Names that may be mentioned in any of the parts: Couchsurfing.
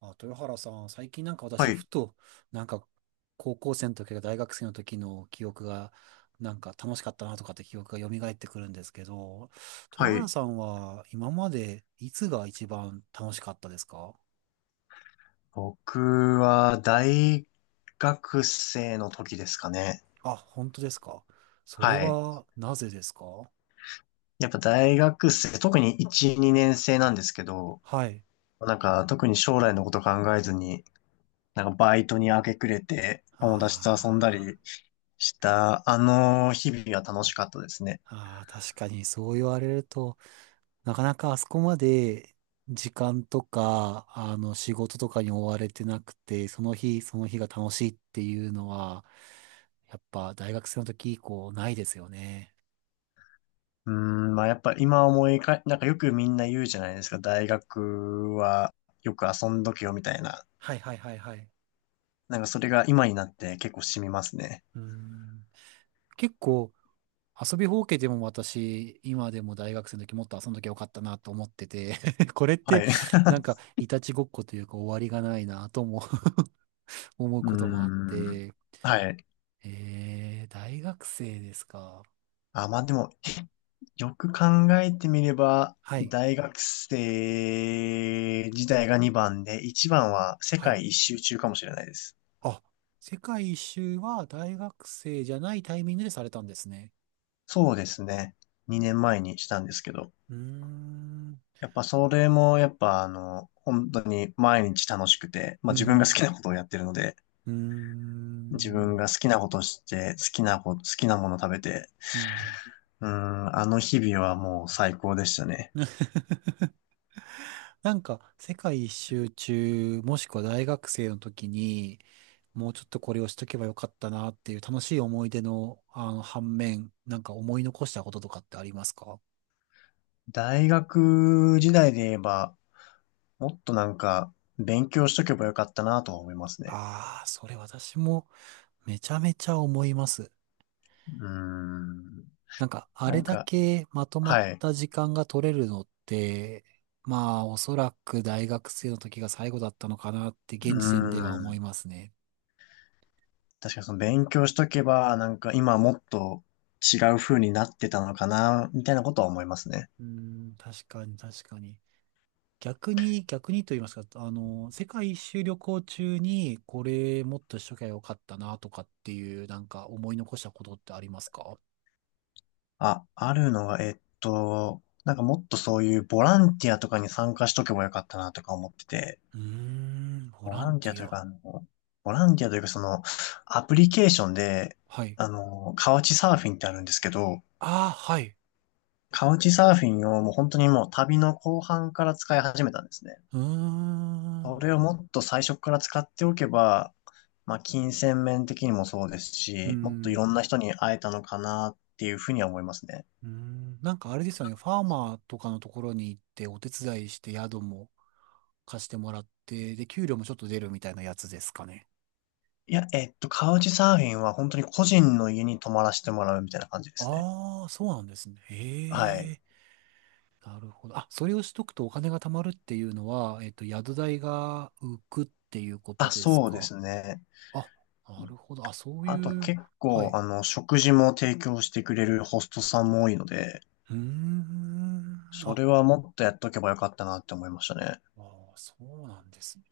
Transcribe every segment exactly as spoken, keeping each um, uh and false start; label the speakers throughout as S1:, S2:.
S1: あ、豊原さん、最近なんか
S2: は
S1: 私、
S2: い、
S1: ふと、なんか、高校生の時か大学生の時の記憶が、なんか楽しかったなとかって記憶が蘇ってくるんですけど、
S2: は
S1: 豊
S2: い。
S1: 原さんは今までいつが一番楽しかったですか？
S2: 僕は大学生の時ですかね。
S1: あ、本当ですか？それ
S2: はい。
S1: はなぜですか？
S2: やっぱ大学生、特にいち、にねん生なんですけど、
S1: はい。
S2: なんか特に将来のこと考えずに、なんかバイトに明け暮れて友達と遊んだ
S1: あ
S2: りしたあの日々は楽しかったですね。
S1: ーあー、確かにそう言われると、なかなかあそこまで時間とか、あの、仕事とかに追われてなくて、その日、その日が楽しいっていうのは、やっぱ大学生の時以降ないですよね。
S2: うーん、まあやっぱ今思いか、なんかよくみんな言うじゃないですか、大学はよく遊んどけよみたいな。
S1: はいはいはいはい。
S2: なんかそれが今になって結構染みますね。
S1: うーん。結構遊びほうけでも私、今でも大学生の時もっと遊んどきゃよかったなと思ってて、 これっ
S2: は
S1: て
S2: い。
S1: なん
S2: う
S1: かいたちごっこというか終わりがないなとも 思う
S2: ー
S1: こともあっ
S2: ん。
S1: て、
S2: はい。
S1: えー、大学生ですか？
S2: あ、まあでも、よく考えてみれば、
S1: はい。
S2: 大学生時代がにばんで、いちばんは世
S1: はい。
S2: 界一周中かもしれないです。
S1: あ、世界一周は大学生じゃないタイミングでされたんですね。
S2: そうですね。にねんまえにしたんですけど。
S1: うーん、
S2: やっぱそれも、やっぱあの、本当に毎日楽しくて、ま
S1: う
S2: あ自分が好
S1: ん、
S2: きなことをやってるので、
S1: うー
S2: 自分
S1: ん、
S2: が好きなことして、好きなこ、好きなもの食べて、
S1: うん。
S2: うーん、あの日々はもう最高でしたね。
S1: なんか、世界一周中、もしくは大学生の時に、もうちょっとこれをしとけばよかったなっていう楽しい思い出の、あの、反面、なんか思い残したこととかってありますか？
S2: 大学時代で言えば、もっとなんか、勉強しとけばよかったなとは思いますね。
S1: ああー、それ私もめちゃめちゃ思います。
S2: うーん、
S1: なんか、あ
S2: な
S1: れ
S2: ん
S1: だ
S2: か、
S1: けまとまっ
S2: はい。
S1: た時間が取れるのって、まあ、おそらく大学生の時が最後だったのかなって、
S2: うー
S1: 現時点では思い
S2: ん、
S1: ますね。
S2: 確かにその勉強しとけば、なんか今もっと違う風になってたのかな、みたいなことは思いますね。
S1: うーん、確かに、確かに。逆に、逆にと言いますか、あの、世界一周旅行中に、これもっとしときゃよかったな、とかっていう、なんか思い残したことってありますか？
S2: あ、あるのは、えっと、なんかもっとそういうボランティアとかに参加しとけばよかったなとか思ってて、
S1: うーん、ボ
S2: ボ
S1: ラ
S2: ラ
S1: ン
S2: ンテ
S1: テ
S2: ィアと
S1: ィ
S2: いうか、
S1: ア。
S2: あの、ボランティアというかその、アプリケーションで、
S1: はい。
S2: あの、カウチサーフィンってあるんですけど、
S1: ああ、はい。
S2: カウチサーフィンをもう本当にもう旅の後半から使い始めたんですね。
S1: うー
S2: それ
S1: ん。
S2: をもっと最初から使っておけば、まあ、金銭面的にもそうです
S1: うー
S2: し、もっとい
S1: ん。
S2: ろんな人に会えたのかなっていうふうには思いますね。
S1: うーん、なんかあれですよね、ファーマーとかのところに行ってお手伝いして宿も貸してもらって、で、給料もちょっと出るみたいなやつですかね。
S2: いや、えっと、カウチサーフィンは本当に個人の家に泊まらせてもらうみたいな感じですね。
S1: ああ、そうなんですね。
S2: は
S1: へ
S2: い。
S1: え、なるほど。あ、それをしとくとお金が貯まるっていうのは、えっと、宿代が浮くっていうこと
S2: あ、
S1: です
S2: そうで
S1: か？
S2: すね。
S1: あ、なるほど。あ、そうい
S2: あと
S1: う、
S2: 結
S1: は
S2: 構、
S1: い。
S2: あの、食事も提供してくれるホストさんも多いので、
S1: うーん、
S2: そ
S1: あ、
S2: れはもっとやっとけばよかったなって思いましたね。
S1: あー、そうなんですね。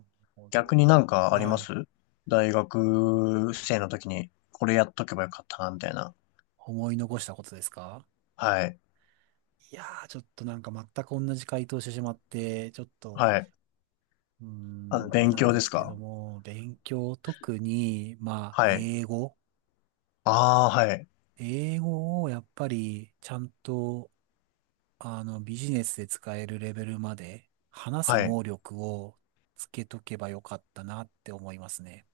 S1: なるほど。
S2: 逆になんかあり
S1: は
S2: ま
S1: い。
S2: す？大学生の時にこれやっとけばよかったな、みたいな。
S1: 思い残したことですか？
S2: はい。
S1: いやー、ちょっとなんか全く同じ回答してしまって、ちょっと、
S2: はい。
S1: うー
S2: あの、
S1: ん、あれ
S2: 勉
S1: なん
S2: 強
S1: で
S2: です
S1: すけど
S2: か？
S1: も、勉強、特に、まあ、
S2: はい。
S1: 英語。
S2: ああ、はい。
S1: 英語をやっぱり、ちゃんと、あの、ビジネスで使えるレベルまで、話す
S2: はい。
S1: 能力をつけとけばよかったなって思いますね。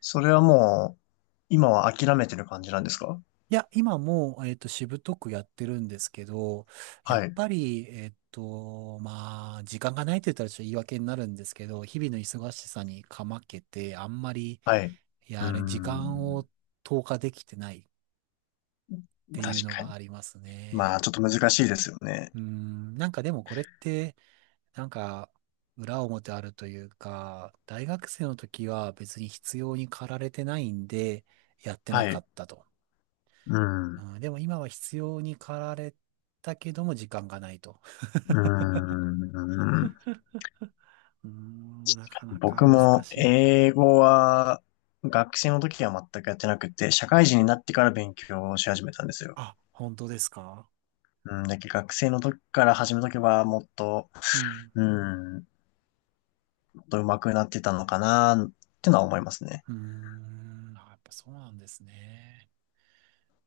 S2: それはもう、今は諦めてる感じなんですか？
S1: いや、今もう、えっと、しぶとくやってるんですけど、やっ
S2: はい。
S1: ぱり、えっと、まあ、時間がないって言ったらちょっと言い訳になるんですけど、日々の忙しさにかまけて、あんまり、
S2: はい。うー
S1: やれ、時間
S2: ん。
S1: を投下できてないっていう
S2: 確
S1: の
S2: か
S1: が
S2: に。
S1: ありますね。
S2: まあ、ちょっと難しいですよね。
S1: うーん、なんかでもこれって、なんか、裏表あるというか、大学生の時は別に必要に駆られてないんで、やってな
S2: は
S1: か
S2: い。
S1: ったと。
S2: うん。
S1: う
S2: う
S1: ん、でも今は必要に駆られたけども時間がないと。
S2: ーん。
S1: うーん、なかなか
S2: 僕
S1: 難
S2: も
S1: しい。
S2: 英語は学生の時は全くやってなくて、社会人になってから勉強し始めたんですよ。
S1: あ、本当ですか？
S2: うん。だけど学生の時から始めとけばもっと、
S1: うん。
S2: うん、もっと上手くなってたのかなってのは思いますね。
S1: うーん、あやっぱそうなんですね。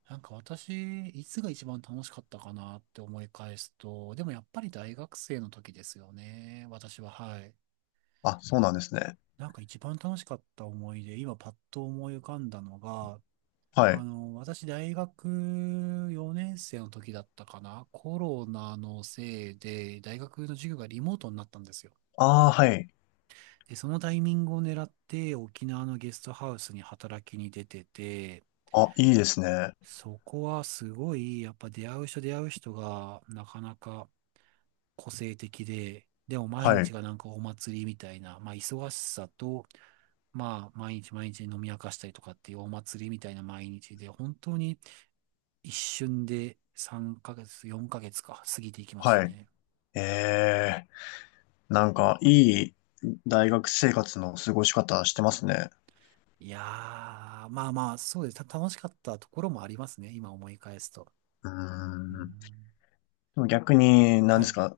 S1: なんか私、いつが一番楽しかったかなって思い返すと、でもやっぱり大学生の時ですよね。私は、はい。
S2: あ、そうなんですね。
S1: なんか一番楽しかった思い出、今パッと思い浮かんだのが、
S2: は
S1: あ
S2: い。
S1: の、私、大学よねん生の時だったかな、コロナのせいで、大学の授業がリモートになったんですよ。
S2: ああ、はい。
S1: で、そのタイミングを狙って、沖縄のゲストハウスに働きに出てて、
S2: あ、いいですね。
S1: そこはすごい、やっぱ出会う人出会う人が、なかなか個性的で、でも毎
S2: はい。
S1: 日がなんかお祭りみたいな、まあ、忙しさと、まあ、毎日毎日飲み明かしたりとかっていうお祭りみたいな毎日で、本当に、一瞬でさんかげつ、よんかげつか、過ぎていきました
S2: はい。
S1: ね。
S2: ええ、なんか、いい大学生活の過ごし方してますね。
S1: いやー、まあまあ、そうです。た楽しかったところもありますね。今思い返すと。
S2: うー
S1: うー
S2: ん。
S1: ん。
S2: でも逆に、何
S1: は
S2: です
S1: い。
S2: か、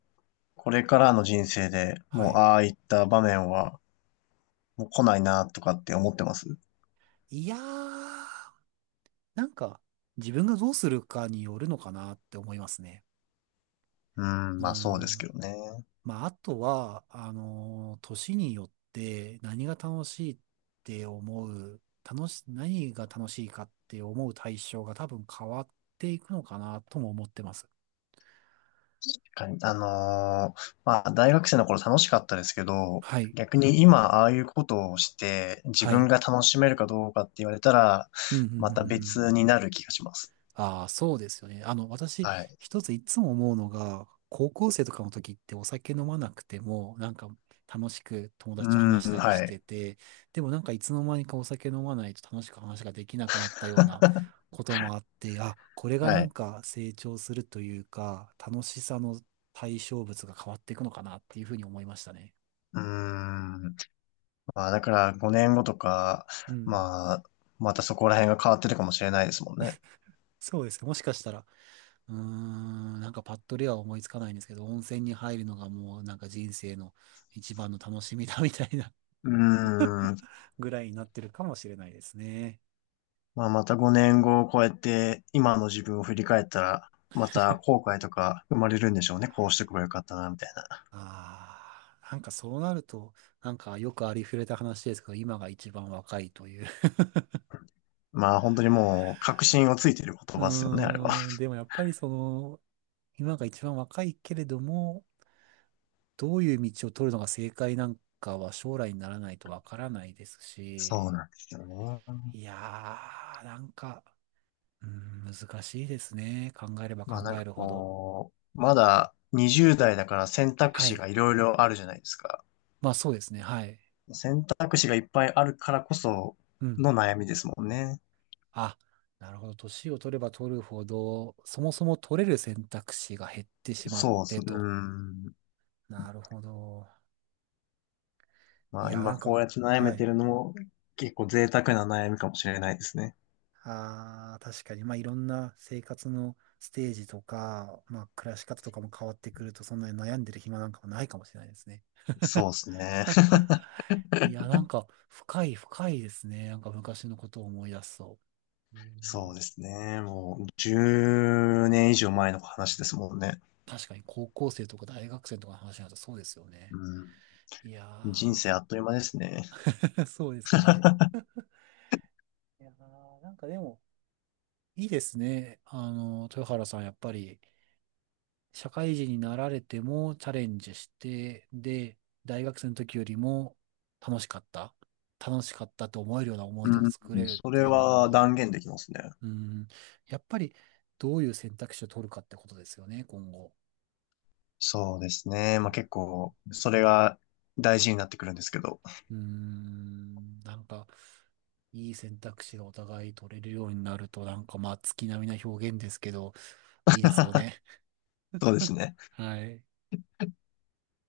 S2: これからの人生で
S1: は
S2: もう、
S1: い。
S2: ああいった場面は、もう来ないな、とかって思ってます？
S1: いやー、なんか、自分がどうするかによるのかなって思いますね。
S2: うん、
S1: うー
S2: まあそうです
S1: ん。
S2: けどね。
S1: まあ、あとは、あのー年によって何が楽しいって思う、楽し、何が楽しいかって思う対象が多分変わっていくのかなとも思ってます。
S2: 確かに。あのーまあ大学生の頃楽しかったですけど、
S1: はい。
S2: 逆に今ああいうことをして自
S1: は
S2: 分
S1: い。
S2: が楽しめるかどうかって言われたら、
S1: うん、うん、うん、うんう
S2: また
S1: ん。
S2: 別になる気がします。
S1: ああ、そうですよね。あの、私、
S2: はい。
S1: 一ついつも思うのが、高校生とかの時ってお酒飲まなくても、なんか楽しく友
S2: う
S1: 達と話し
S2: ん、
S1: たりし
S2: はい。
S1: てて、でもなんかいつの間にかお酒飲まないと楽しく話ができなくなったようなこともあって、あ、これが
S2: は
S1: なん
S2: い。
S1: か成長するというか、楽しさの対象物が変わっていくのかなっていうふうに思いましたね。
S2: うん。まあ、だからごねんごとか、
S1: うん。
S2: まあ、またそこら辺が変わってるかもしれないですもんね。
S1: そうですね。もしかしたら、うーん、なんかパッとでは思いつかないんですけど、温泉に入るのがもうなんか人生の一番の楽しみだみたいな
S2: うーん。
S1: ぐらいになってるかもしれないですね。
S2: まあ、またごねんごを超えて今の自分を振り返ったら、また後悔とか生まれるんでしょうね。こうしておけばよかったな、みたいな。
S1: ああ、なんかそうなると、なんかよくありふれた話ですけど、今が一番若いという。
S2: まあ、本当にもう確信をついてる言
S1: う
S2: 葉ですよね、あれは。
S1: ーん、でもやっぱりその、今が一番若いけれども、どういう道を取るのが正解なんかは将来にならないとわからないです
S2: そう
S1: し、
S2: なんですよね。
S1: いやー、なんか、うん、難しいですね。考えれば
S2: まあ、
S1: 考
S2: なん
S1: え
S2: か
S1: るほど。
S2: こう、まだにじゅう代だから選択
S1: は
S2: 肢
S1: い。
S2: がいろいろあるじゃないですか。
S1: まあそうですね。はい。
S2: 選択肢がいっぱいあるからこそ
S1: うん。
S2: の悩みですもんね。
S1: あ、なるほど。年を取れば取るほど、そもそも取れる選択肢が減ってしまっ
S2: そうっす
S1: て
S2: ね。うー
S1: と。
S2: ん。
S1: なるほど。
S2: ま
S1: い
S2: あ
S1: や、な
S2: 今
S1: ん
S2: こ
S1: か、
S2: うやって悩
S1: は
S2: めて
S1: い。
S2: るのも結構贅沢な悩みかもしれないですね。
S1: ああ、確かに。まあいろんな生活のステージとか、まあ暮らし方とかも変わってくると、そんなに悩んでる暇なんかもないかもしれないですね。
S2: そうですね。
S1: いや、なんか深い深いですね。なんか昔のことを思い出すと。う
S2: そう
S1: ん。
S2: ですね。もうじゅうねん以上前の話ですもんね。
S1: 確かに高校生とか大学生とかの話になるとそうですよね。
S2: う
S1: い
S2: ん。人
S1: や
S2: 生あっという間ですね。
S1: ー、そうですね。いやー、なんかでも、いいですね。あの、豊原さん、やっぱり、社会人になられてもチャレンジして、で、大学生の時よりも楽しかった。楽しかったと思えるような思い出を作
S2: う
S1: れ
S2: ん。
S1: るっ
S2: そ
S1: て
S2: れ
S1: いうの
S2: は
S1: は、
S2: 断言できますね。
S1: うん、やっぱり、どういう選択肢を取るかってことですよね、今後。
S2: そうですね。
S1: う
S2: まあ
S1: ん。
S2: 結構、それが大事になってくるんですけど。
S1: うーん、なんか、いい選択肢がお互い取れるようになると、なんかまあ、月並みな表現ですけど、いいですよ ね。
S2: そうですね。
S1: はい。